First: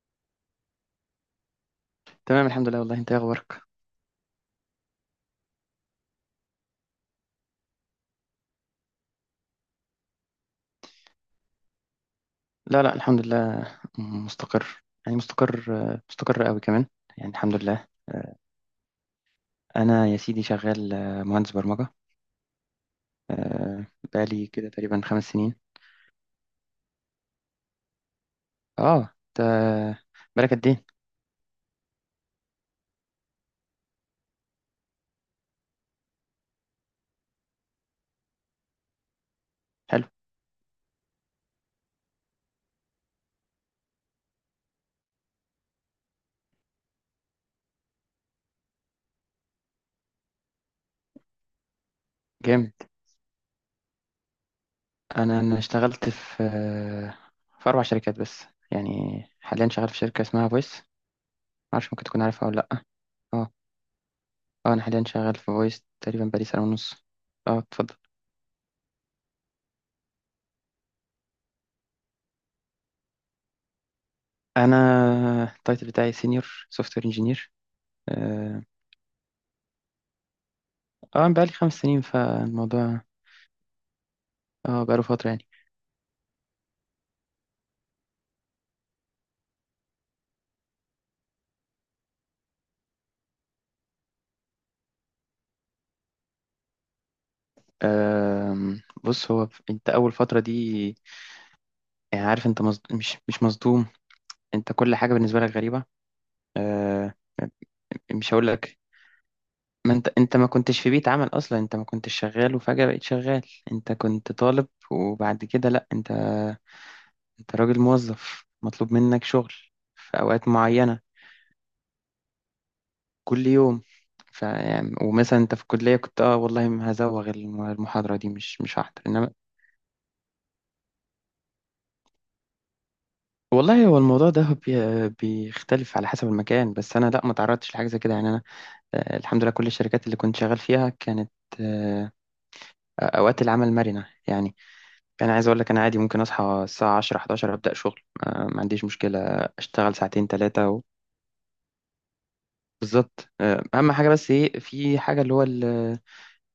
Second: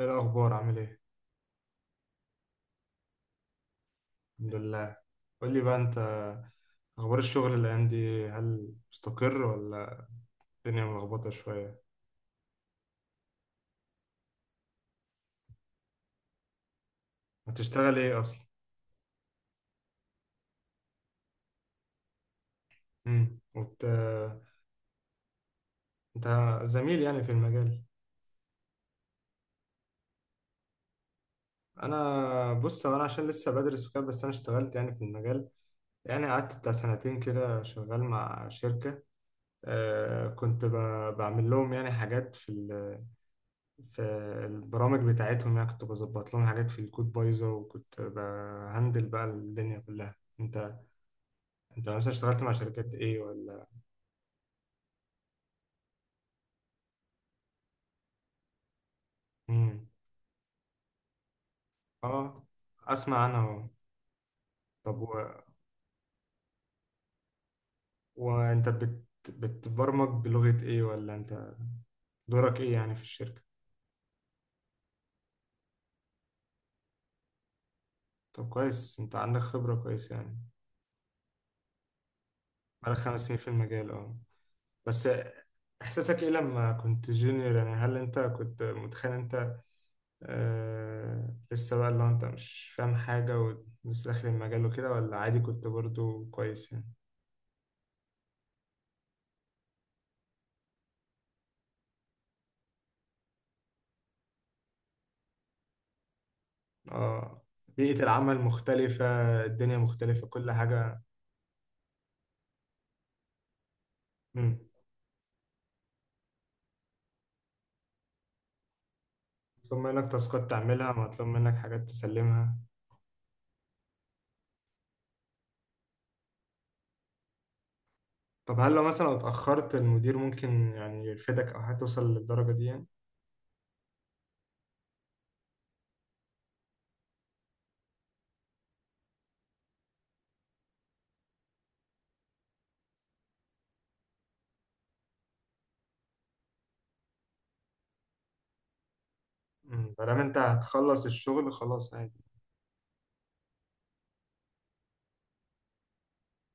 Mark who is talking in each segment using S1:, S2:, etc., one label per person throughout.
S1: ايه الاخبار؟ عامل ايه؟
S2: تمام، الحمد لله. والله انت ايه اخبارك؟
S1: الحمد لله. قول لي بقى انت. اخبار الشغل الايام دي، هل مستقر ولا الدنيا ملخبطه شويه؟
S2: لا لا، الحمد لله. مستقر، يعني مستقر. مستقر قوي كمان، يعني الحمد لله.
S1: هتشتغل ايه اصلا؟
S2: انا يا سيدي شغال مهندس برمجة.
S1: امم وبت...
S2: بقالي كده تقريبا خمس سنين.
S1: انت زميل يعني في المجال؟
S2: اه، انت بالك قد ايه؟
S1: انا بص هو انا عشان لسه بدرس وكده، بس انا اشتغلت يعني في المجال. يعني قعدت بتاع سنتين كده شغال مع شركه.
S2: حلو.
S1: آه كنت ب... بعمل لهم يعني حاجات في البرامج بتاعتهم. يعني كنت بظبط لهم حاجات في الكود بايظة، وكنت بهندل بقى الدنيا كلها. انت مثلا اشتغلت مع
S2: جامد.
S1: شركات ايه ولا؟
S2: انا اشتغلت في في اربع شركات بس، يعني حاليا
S1: امم.
S2: شغال في شركة اسمها فويس. معرفش، ممكن تكون
S1: اه،
S2: عارفها ولا لا.
S1: اسمع عنها
S2: اه.
S1: اهو.
S2: اه، انا
S1: طب
S2: حاليا شغال في
S1: و...
S2: فويس تقريبا بقالي سنة ونص. اه اتفضل.
S1: وانت بتبرمج بلغة ايه، ولا انت دورك ايه يعني في الشركة؟
S2: انا التايتل بتاعي سينيور سوفت وير انجينير.
S1: طب
S2: اه.
S1: كويس، انت عندك خبرة كويس يعني.
S2: بقالي خمس سنين
S1: بقالك
S2: فالموضوع.
S1: 5 سنين في المجال، اه.
S2: اه بقاله
S1: بس
S2: فترة يعني.
S1: احساسك ايه لما كنت جونيور؟ يعني هل انت كنت متخيل انت لسه بقى، اللي هو انت مش فاهم حاجة ولسه داخل المجال وكده، ولا عادي كنت برضو كويس يعني؟
S2: بص، هو انت اول فترة دي، يعني عارف انت مش مصدوم. انت كل حاجة بالنسبة لك غريبة. آه،
S1: اه، بيئة
S2: مش
S1: العمل
S2: هقول لك.
S1: مختلفة. الدنيا
S2: ما انت
S1: مختلفة
S2: ما
S1: كل
S2: كنتش في
S1: حاجة.
S2: بيت عمل اصلا، انت ما كنتش شغال وفجأة بقيت شغال. انت كنت
S1: مم.
S2: طالب وبعد كده لا انت، انت راجل موظف مطلوب منك شغل
S1: مطلوب منك
S2: في اوقات
S1: تاسكات تعملها،
S2: معينة،
S1: مطلوب منك حاجات تسلمها.
S2: كل يوم. يعني، ومثلا انت في الكلية كنت، اه والله ما هزوغ المحاضرة دي،
S1: طب
S2: مش
S1: هل
S2: مش
S1: لو
S2: هحضر،
S1: مثلا لو
S2: انما...
S1: اتأخرت المدير ممكن يعني يرفدك أو هتوصل للدرجة دي يعني؟
S2: والله هو الموضوع ده بيختلف على حسب المكان. بس انا لا، ما تعرضتش لحاجه زي كده يعني. انا الحمد لله، كل الشركات اللي كنت شغال فيها كانت آه، اوقات العمل مرنه يعني. انا عايز اقول لك، انا عادي ممكن اصحى الساعه 10 11 ابدا شغل. ما عنديش مشكله.
S1: مم.
S2: اشتغل
S1: مادام
S2: ساعتين،
S1: انت
S2: ثلاثه و...
S1: هتخلص الشغل خلاص عادي.
S2: بالظبط. اهم حاجه بس ايه، في حاجه اللي هو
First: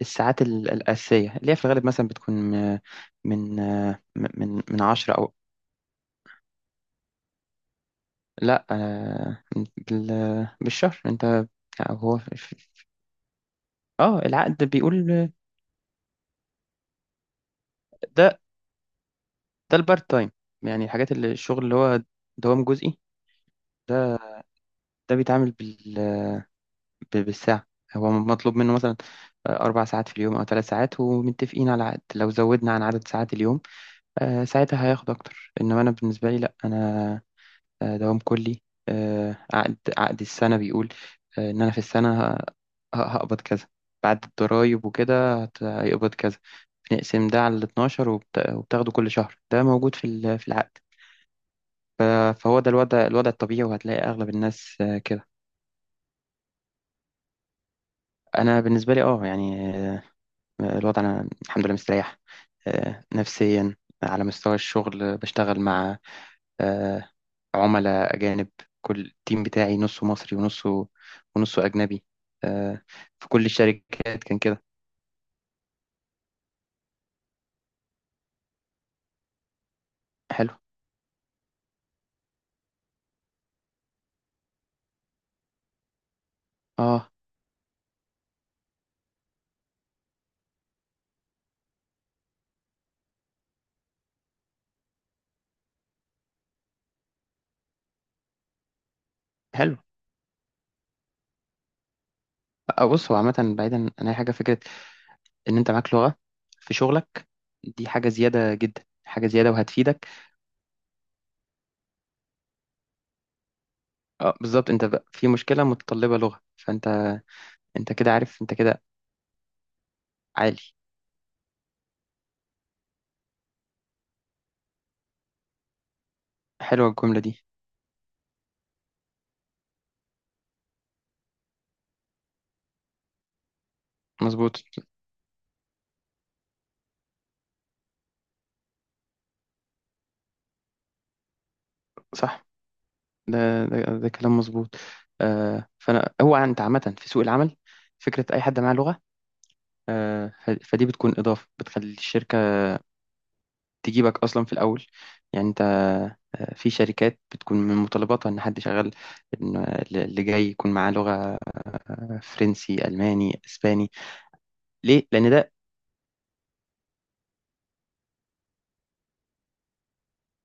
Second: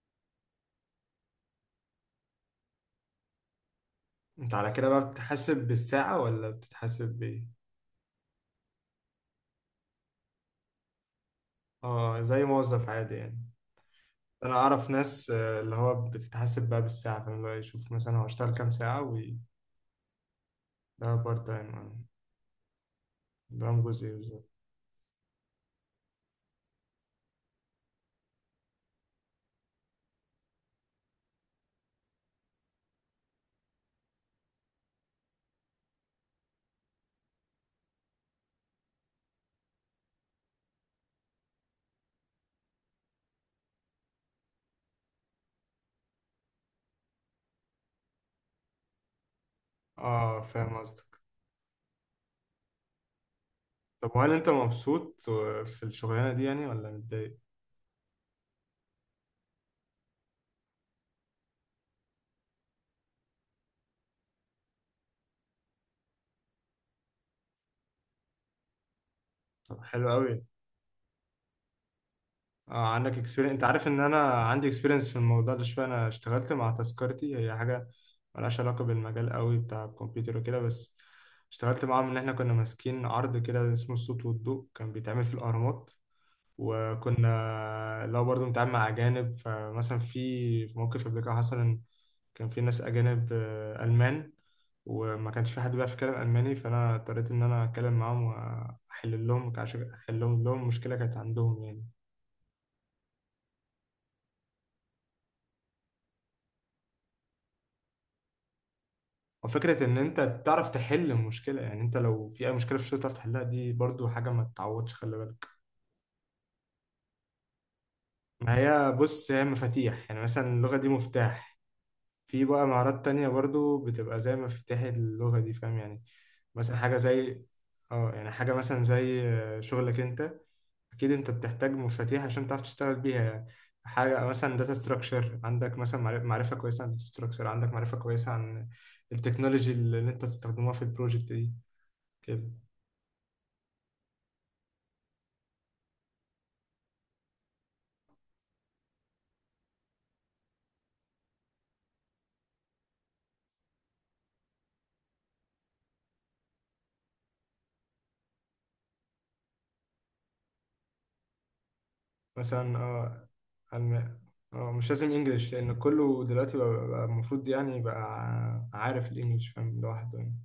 S2: الساعات الاساسيه، اللي هي في الغالب مثلا بتكون من
S1: انت
S2: من
S1: على
S2: من
S1: كده بقى
S2: 10 او...
S1: بتتحاسب بالساعة ولا بتتحاسب بإيه؟
S2: لا. بالشهر انت. هو
S1: اه، زي موظف عادي يعني.
S2: اه
S1: انا
S2: العقد
S1: اعرف
S2: بيقول.
S1: ناس اللي هو بتتحسب بقى بالساعه، فاهم بقى يشوف مثلا هو
S2: ده
S1: اشتغل كام ساعه
S2: ده البارت تايم، يعني
S1: ده
S2: الحاجات اللي
S1: بارت
S2: الشغل
S1: تايم.
S2: اللي هو دوام جزئي.
S1: ده جزئي
S2: ده
S1: بالظبط.
S2: ده بيتعامل بال بالساعة. هو مطلوب منه مثلا أربع ساعات في اليوم أو ثلاث ساعات، ومتفقين على عقد لو زودنا عن عدد ساعات اليوم، ساعتها هياخد أكتر. إنما أنا بالنسبة لي لأ، أنا دوام كلي. عقد السنة بيقول إن أنا في السنة هقبض كذا، بعد الضرايب وكده هيقبض كذا. بنقسم ده على ال 12 وبتاخده كل شهر، ده موجود
S1: اه
S2: في
S1: فاهم
S2: العقد.
S1: قصدك.
S2: ف- فهو ده الوضع، الوضع الطبيعي، وهتلاقي
S1: طب
S2: أغلب
S1: وهل انت
S2: الناس
S1: مبسوط
S2: كده.
S1: في الشغلانه دي يعني ولا متضايق؟
S2: أنا بالنسبة لي أه يعني الوضع، أنا الحمد لله مستريح، نفسيا. على مستوى الشغل بشتغل مع آه، عملاء أجانب. كل التيم بتاعي
S1: طب
S2: نصه
S1: حلو
S2: مصري
S1: قوي.
S2: ونصه... ونصه أجنبي. آه،
S1: اه، عندك
S2: في كل
S1: اكسبيرينس. انت عارف ان انا
S2: الشركات كان كده.
S1: عندي اكسبيرينس في الموضوع ده شويه. انا اشتغلت مع تذكرتي، هي حاجه ملهاش علاقه بالمجال قوي بتاع الكمبيوتر
S2: حلو.
S1: وكده، بس اشتغلت معاهم ان احنا كنا ماسكين عرض كده اسمه الصوت والضوء، كان بيتعمل في الاهرامات.
S2: اه
S1: وكنا لو برضو بنتعامل مع أجانب، فمثلا في موقف قبل كده حصل إن كان في ناس أجانب ألمان، وما كانش في حد بيعرف يتكلم ألماني، فأنا اضطريت إن أنا أتكلم معاهم وأحل لهم،
S2: حلو.
S1: عشان أحل لهم مشكلة كانت عندهم يعني.
S2: بص، هو عامة بعيدا عن أي حاجة، فكرة إن أنت معاك لغة في شغلك دي حاجة زيادة جدا، حاجة زيادة
S1: وفكرة إن
S2: وهتفيدك.
S1: أنت تعرف تحل المشكلة، يعني أنت لو في أي مشكلة في الشغل تعرف تحلها، دي برضو حاجة
S2: اه
S1: ما
S2: بالظبط. أنت
S1: تتعوضش،
S2: بقى
S1: خلي
S2: في
S1: بالك.
S2: مشكلة متطلبة لغة، فأنت، أنت كده عارف، أنت
S1: ما
S2: كده
S1: هي بص هي مفاتيح يعني، مثلا
S2: عالي.
S1: اللغة دي مفتاح. في بقى مهارات تانية برضو بتبقى زي مفاتيح اللغة دي، فاهم يعني. مثلا
S2: حلوة
S1: حاجة
S2: الجملة دي.
S1: زي اه، يعني حاجة مثلا زي شغلك انت، اكيد انت بتحتاج مفاتيح عشان تعرف تشتغل بيها يعني. حاجة مثلا
S2: مظبوط.
S1: داتا ستراكشر، عندك مثلا معرفة كويسة عن داتا ستراكشر، عندك معرفة كويسة عن التكنولوجي اللي انت تستخدمها في البروجكت دي
S2: صح.
S1: كده.
S2: ده ده كلام مظبوط. آه. فأنا، هو أنت عامة في سوق العمل، فكرة أي حد معاه لغة، فدي بتكون إضافة بتخلي الشركة تجيبك أصلا في الأول. يعني أنت في شركات بتكون من متطلباتها إن حد شغال، إن اللي جاي يكون معاه لغة فرنسي،
S1: مثلا اه
S2: ألماني، إسباني.
S1: الم... اه مش
S2: ليه؟
S1: لازم
S2: لأن ده...
S1: انجليش، لان كله دلوقتي بقى المفروض يعني يبقى عارف الانجليش فاهم لوحده يعني.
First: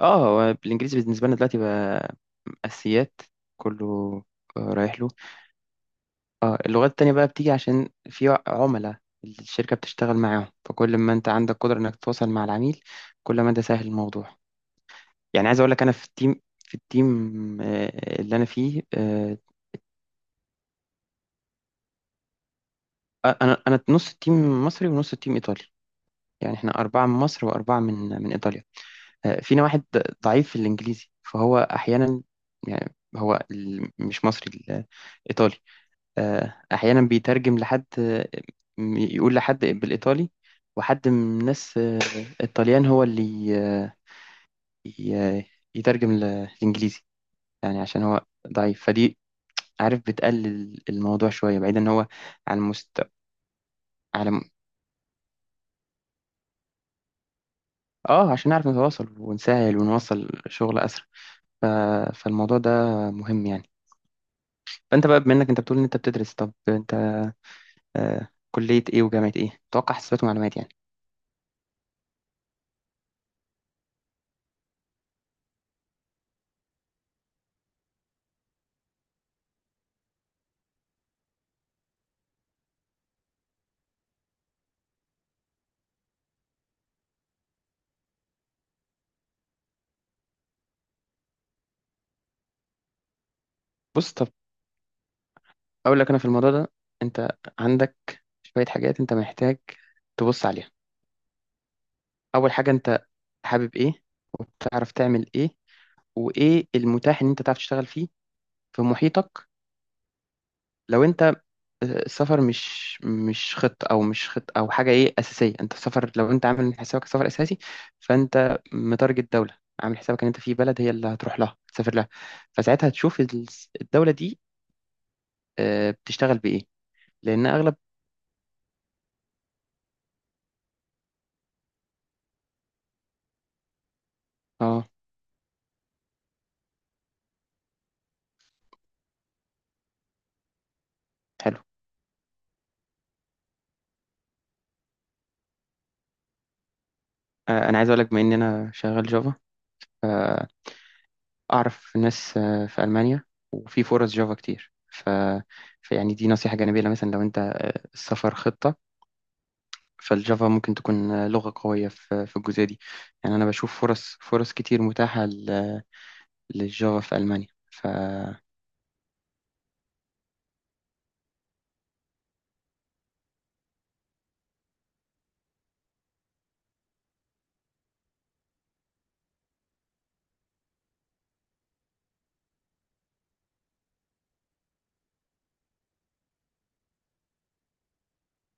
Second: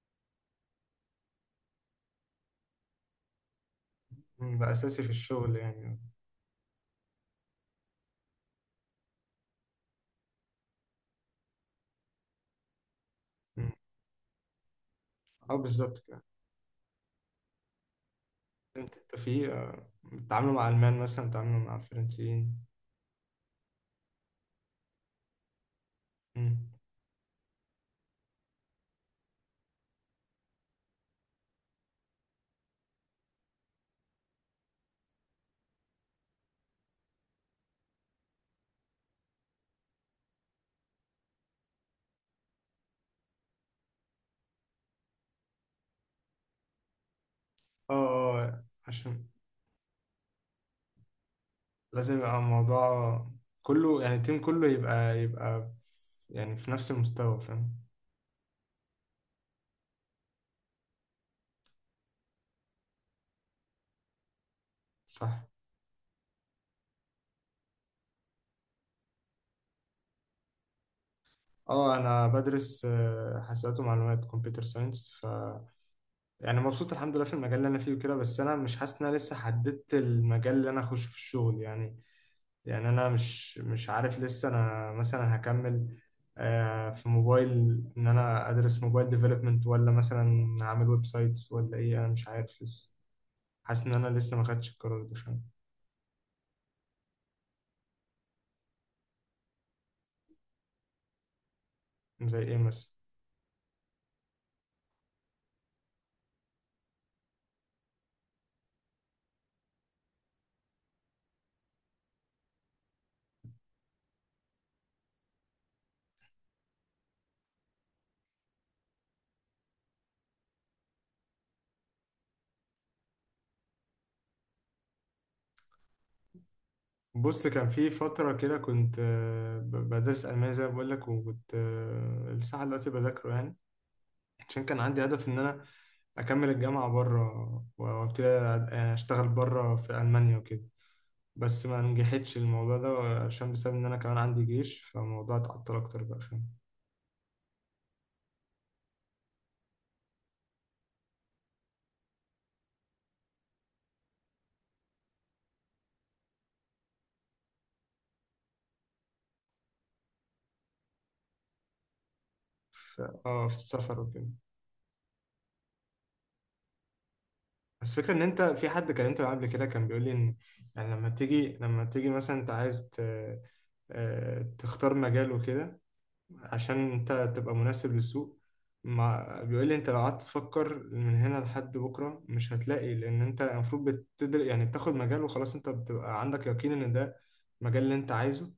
S2: آه هو الإنجليزي بالنسبة لنا دلوقتي بقى أساسيات، كله.
S1: مم، بقى
S2: رايح
S1: اساسي في
S2: له.
S1: الشغل يعني.
S2: آه، اللغات التانية بقى بتيجي عشان في عملاء الشركة بتشتغل معاهم، فكل ما أنت عندك قدرة إنك تتواصل مع العميل، كل ما ده
S1: مم.
S2: سهل الموضوع. يعني
S1: اه
S2: عايز اقول لك، انا
S1: بالظبط
S2: في
S1: كده.
S2: التيم في التيم اللي انا فيه
S1: انت في بتتعاملوا مع المان مثلا، بتتعاملوا مع الفرنسيين.
S2: انا نص التيم مصري ونص التيم ايطالي، يعني
S1: مم.
S2: احنا اربعه من مصر واربعه من... من ايطاليا. فينا واحد ضعيف في الانجليزي، فهو احيانا، يعني هو مش مصري، ايطالي. احيانا بيترجم لحد يقول لحد بالايطالي، وحد من الناس الطليان هو اللي ي- يترجم للانجليزي، يعني
S1: اه
S2: عشان هو ضعيف. فدي،
S1: عشان
S2: عارف، بتقلل الموضوع شوية، بعيدا ان هو
S1: لازم يبقى
S2: على
S1: الموضوع كله يعني،
S2: على
S1: التيم كله يبقى يعني في نفس المستوى فاهم.
S2: اه، عشان نعرف نتواصل ونسهل ونوصل شغل اسرع. ف... فالموضوع ده مهم يعني. فانت بقى بما
S1: صح.
S2: انك انت بتقول ان انت بتدرس، طب انت آه كلية ايه وجامعة ايه؟ اتوقع حسابات ومعلومات يعني.
S1: اه انا بدرس حاسبات ومعلومات، كمبيوتر ساينس. ف يعني مبسوط الحمد لله في المجال اللي انا فيه وكده، بس انا مش حاسس ان انا لسه حددت المجال اللي انا اخش في الشغل يعني. يعني انا مش عارف لسه. انا مثلا هكمل في موبايل، ان انا ادرس موبايل ديفلوبمنت، ولا مثلا هعمل ويب سايتس، ولا ايه؟ انا مش عارف لسه. حاسس ان انا
S2: بص، طب
S1: لسه ما خدتش القرار ده، فاهم.
S2: اقول لك انا في الموضوع ده، انت عندك شوية حاجات انت محتاج تبص عليها.
S1: زي
S2: اول
S1: ايه
S2: حاجة،
S1: مثلا؟
S2: انت حابب ايه وبتعرف تعمل ايه، وايه المتاح ان انت تعرف تشتغل فيه في محيطك. لو انت السفر مش خطة، او مش خطة او حاجه ايه اساسيه، انت السفر، لو انت عامل من حسابك سفر اساسي، فانت متارجت دوله، عامل حسابك ان انت في بلد هي اللي هتروح لها تسافر لها، فساعتها تشوف الدوله دي بتشتغل بايه، لان
S1: بص، كان
S2: اغلب...
S1: في فترة كده كنت بدرس ألمانيا، زي ما بقول لك، وكنت لسه دلوقتي بذاكره يعني. عشان كان
S2: اه
S1: عندي هدف إن أنا أكمل الجامعة بره وأبتدي يعني أشتغل بره في ألمانيا وكده،
S2: حلو.
S1: بس ما نجحتش الموضوع ده، عشان بسبب ان انا كمان عندي جيش، فالموضوع اتعطل اكتر بقى، فاهم.
S2: انا عايز اقول لك، بما ان انا شغال جافا، اعرف ناس في المانيا، وفي فرص جافا كتير. فيعني دي نصيحه جانبيه، لو مثلا لو انت السفر خطه، فالجافا ممكن تكون لغة قوية في الجزئية دي. يعني أنا
S1: اه في
S2: بشوف
S1: السفر
S2: فرص،
S1: وكده.
S2: فرص كتير متاحة للجافا في ألمانيا.
S1: بس فكرة ان انت في حد كلمته معاه قبل كده، كان بيقول لي ان يعني لما تيجي مثلا انت عايز تختار مجال وكده، عشان انت تبقى مناسب للسوق. ما بيقول لي انت لو قعدت تفكر من هنا لحد بكره مش هتلاقي، لان انت المفروض بتدر يعني بتاخد مجال وخلاص، انت بتبقى عندك يقين ان ده المجال اللي انت عايزه.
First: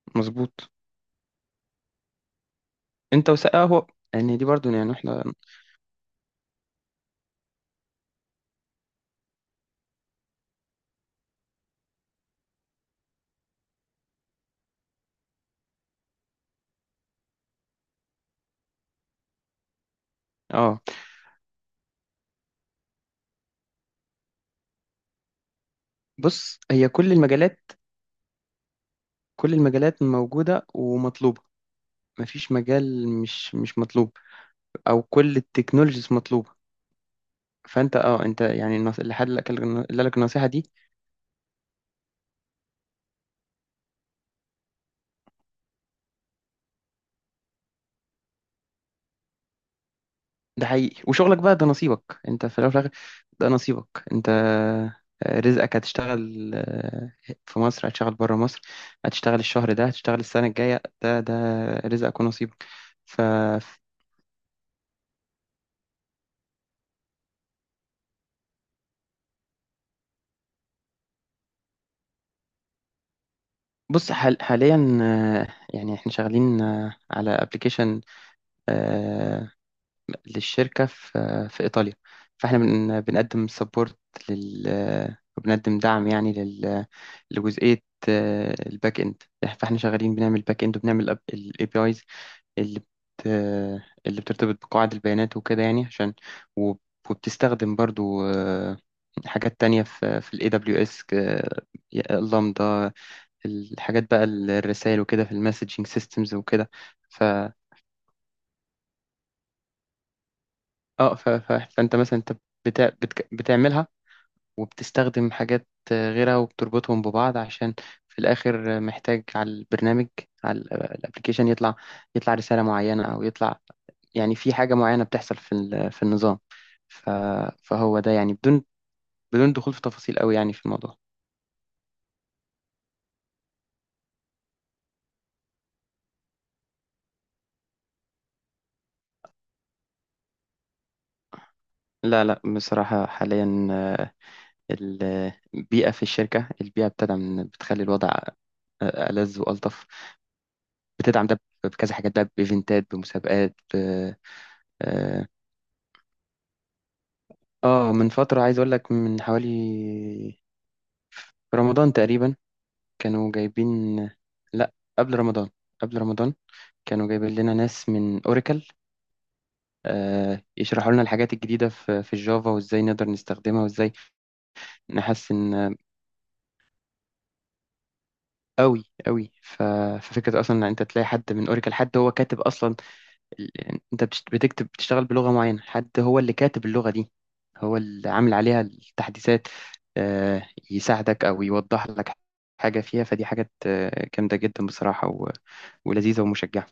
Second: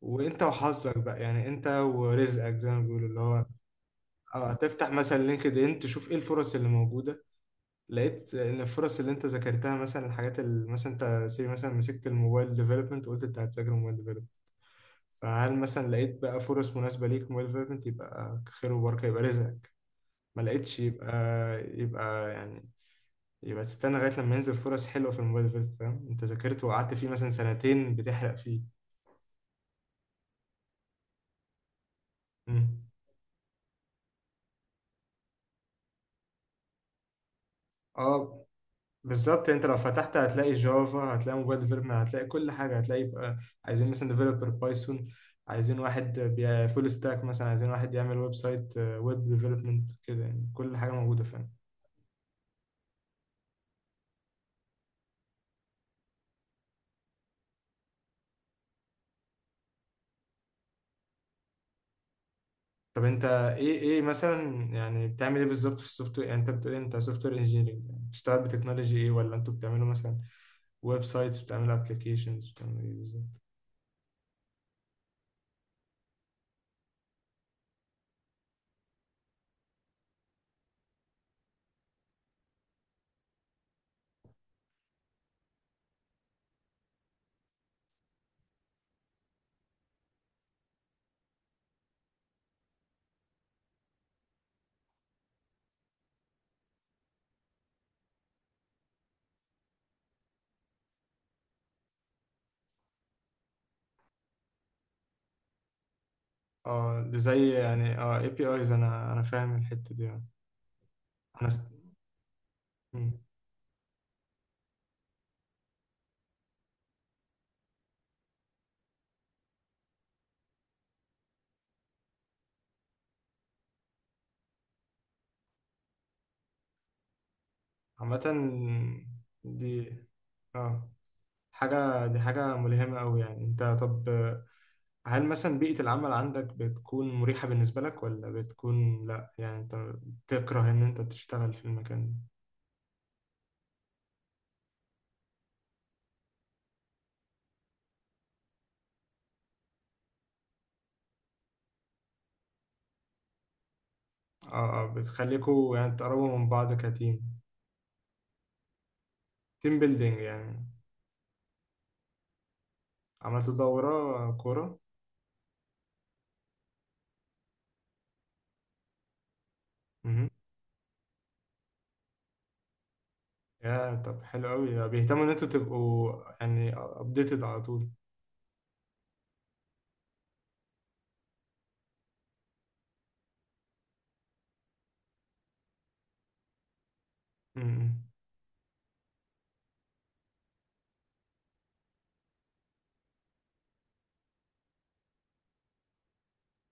S1: وانت
S2: فمظبوط.
S1: وحظك بقى يعني، انت ورزقك زي ما بيقولوا اللي
S2: أنت
S1: هو،
S2: آه، هو يعني دي
S1: اه،
S2: برضو
S1: هتفتح
S2: يعني
S1: مثلا
S2: إحنا...
S1: لينكد ان تشوف ايه الفرص اللي موجوده. لقيت ان الفرص اللي انت ذاكرتها مثلا، الحاجات اللي مثلا انت سي مثلا، مسكت الموبايل ديفلوبمنت وقلت انت هتذاكر موبايل ديفلوبمنت، فهل مثلا لقيت بقى فرص مناسبه ليك موبايل ديفلوبمنت؟ يبقى خير وبركه، يبقى رزقك. ما لقيتش،
S2: آه
S1: يبقى يبقى يعني، يبقى تستنى لغايه لما ينزل فرص حلوه في الموبايل ديفلوبمنت، فاهم. انت
S2: بص،
S1: ذاكرت
S2: هي
S1: وقعدت فيه
S2: كل
S1: مثلا
S2: المجالات،
S1: سنتين بتحرق فيه.
S2: كل المجالات موجودة ومطلوبة، مفيش
S1: مم.
S2: مجال مش مطلوب. أو كل التكنولوجيز مطلوبة. فأنت آه أنت
S1: اه
S2: يعني، اللي حد
S1: بالظبط،
S2: لك،
S1: انت لو
S2: اللي قال
S1: فتحت
S2: لك النصيحة
S1: هتلاقي
S2: دي،
S1: جافا، هتلاقي موبايل ديفلوبمنت، هتلاقي كل حاجه، هتلاقي بقى عايزين مثلا ديفلوبر بايثون، عايزين واحد فول ستاك مثلا، عايزين واحد يعمل ويب سايت، ويب ديفلوبمنت كده، يعني
S2: ده
S1: كل حاجه
S2: حقيقي.
S1: موجوده
S2: وشغلك
S1: فعلا.
S2: بقى ده نصيبك انت، في الاول وفي الاخر. ده نصيبك انت، رزقك. هتشتغل في مصر، هتشتغل بره مصر، هتشتغل الشهر ده، هتشتغل السنة الجاية، ده رزقك ونصيبك.
S1: طب
S2: ف
S1: انت ايه، مثلا يعني بتعمل ايه بالظبط في السوفت وير؟ يعني انت بتقول إيه؟ انت سوفت وير انجينيرنج، بتشتغل بتكنولوجي ايه، ولا انتوا بتعملوا مثلا ويب سايتس، بتعملوا ابلكيشنز، بتعملوا ايه بالظبط؟
S2: بص، حاليا يعني احنا شغالين على ابلكيشن للشركة في إيطاليا، فإحنا بنقدم سبورت لل... وبنقدم دعم يعني لل... لجزئية الباك إند. فإحنا شغالين بنعمل باك إند، وبنعمل ال APIs اللي اللي بترتبط بقواعد البيانات وكده، يعني عشان... وب- وبتستخدم برضو حاجات تانية في ال AWS، اللامدا، الحاجات بقى الرسائل وكده في المسجنج سيستمز وكده.
S1: اه، ده
S2: ف
S1: زي يعني اه اي بي ايز، انا فاهم الحته دي اه.
S2: اه
S1: انا است...
S2: فانت مثلا انت بتعملها، وبتستخدم حاجات غيرها وبتربطهم ببعض، عشان في الآخر محتاج على البرنامج، على الابلكيشن، يطلع، يطلع رسالة معينة أو يطلع، يعني في حاجة معينة بتحصل في النظام. ف- فهو ده
S1: عامة
S2: يعني بدون، بدون دخول في
S1: دي
S2: تفاصيل قوي يعني في
S1: اه
S2: الموضوع.
S1: حاجة، دي حاجة ملهمة أوي يعني. أنت طب هل مثلا بيئة العمل عندك بتكون مريحة بالنسبة لك، ولا بتكون لأ يعني، أنت تكره إن أنت تشتغل في المكان ده؟
S2: لا لا، بصراحة حاليا البيئة في الشركة، البيئة بتدعم، بتخلي الوضع ألذ وألطف. بتدعم ده بكذا حاجات بقى، بإيفنتات، بمسابقات،
S1: اه، اه، بتخليكوا يعني تقربوا من بعض كتيم،
S2: اه من فترة عايز اقول لك، من
S1: تيم بيلدينج
S2: حوالي
S1: يعني.
S2: رمضان تقريبا كانوا
S1: عملت
S2: جايبين...
S1: دورة
S2: لا
S1: كورة.
S2: قبل رمضان، قبل رمضان كانوا جايبين لنا ناس من اوراكل
S1: مهم.
S2: آه يشرحوا لنا الحاجات الجديدة في الجافا، وازاي نقدر نستخدمها، وازاي
S1: يا طب، حلو أوي بيهتموا إن أنتوا
S2: نحسن
S1: تبقوا يعني أبديتد على طول.
S2: قوي قوي. ففكرة اصلا ان انت تلاقي حد من اوراكل، حد هو كاتب اصلا، يعني انت بتكتب، بتشتغل بلغة معينة، حد هو اللي كاتب اللغة دي، هو
S1: مم.
S2: اللي عامل عليها التحديثات، آه، يساعدك او يوضح لك حاجة فيها. فدي حاجات جامدة جدا بصراحة، ولذيذة ومشجعة.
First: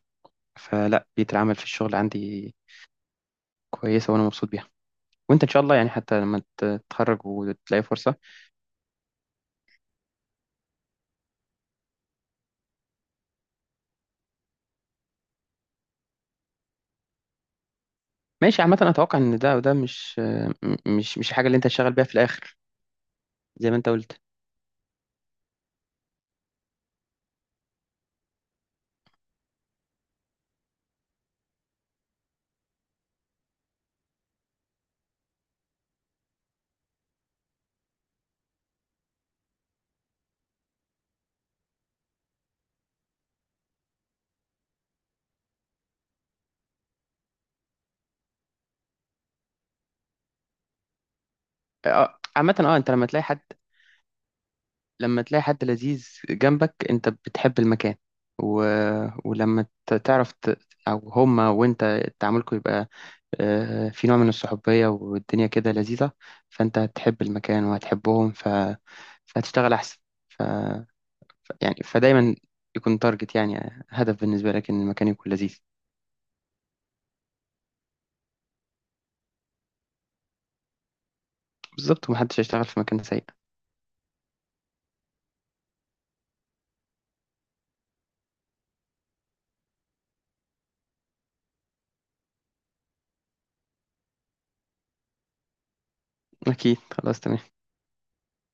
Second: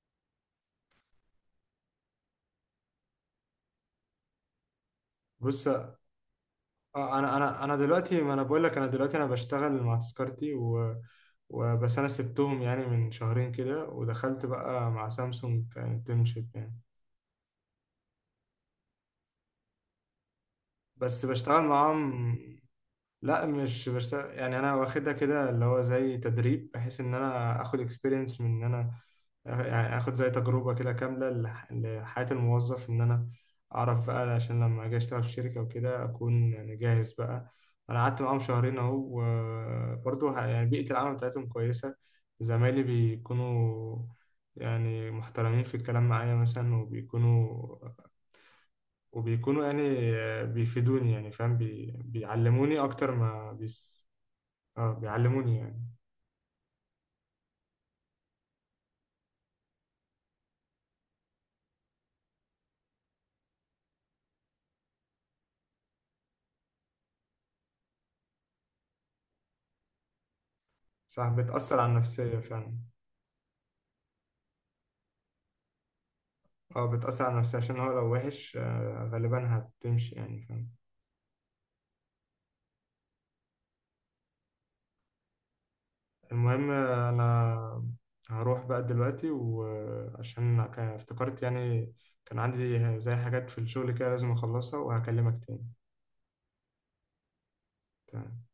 S2: فلا، بيئة العمل في الشغل عندي كويسة، وانا مبسوط بيها. وانت ان شاء
S1: بص،
S2: الله يعني، حتى لما
S1: اه
S2: تتخرج
S1: انا
S2: وتلاقي فرصة.
S1: دلوقتي، ما انا بقول لك، انا دلوقتي انا بشتغل مع تذكرتي وبس انا سبتهم يعني من شهرين كده، ودخلت بقى مع سامسونج كانترنشيب يعني،
S2: ماشي. عامة انا اتوقع ان ده، وده مش مش
S1: بس
S2: مش الحاجة اللي
S1: بشتغل
S2: انت هتشتغل بيها في
S1: معاهم.
S2: الاخر.
S1: لا
S2: زي ما
S1: مش
S2: انت
S1: مش
S2: قلت.
S1: يعني انا واخدها كده اللي هو زي تدريب، بحيث ان انا اخد اكسبيرينس من ان انا يعني اخد زي تجربة كده كاملة لحياة الموظف، ان انا اعرف بقى عشان لما اجي اشتغل في شركة وكده اكون يعني جاهز بقى. انا قعدت معاهم شهرين اهو، وبرضه يعني بيئة العمل بتاعتهم كويسة. زمايلي بيكونوا يعني محترمين في الكلام معايا مثلا، وبيكونوا يعني بيفيدوني، يعني فاهم،
S2: عامة، اه
S1: بيعلموني
S2: انت لما
S1: اكتر
S2: تلاقي حد،
S1: ما اه
S2: لما تلاقي
S1: بيعلموني
S2: حد
S1: يعني.
S2: لذيذ جنبك انت بتحب المكان. و... ولما تعرف او هما وانت تعاملكم، يبقى في نوع من الصحوبية، والدنيا كده لذيذة. فانت هتحب المكان وهتحبهم، فهتشتغل احسن. ف...
S1: صح،
S2: يعني
S1: بتأثر على
S2: فدايما
S1: النفسية فعلا.
S2: يكون تارجت، يعني هدف بالنسبة لك ان المكان يكون لذيذ.
S1: اه بتأثر على النفسية، عشان هو لو وحش غالبا هتمشي يعني فاهم.
S2: بالظبط، ومحدش هيشتغل في مكان سيء.
S1: المهم انا هروح بقى دلوقتي، وعشان افتكرت يعني كان عندي زي حاجات في الشغل كده لازم اخلصها، وهكلمك تاني.
S2: اكيد خلاص تمام.
S1: تمام.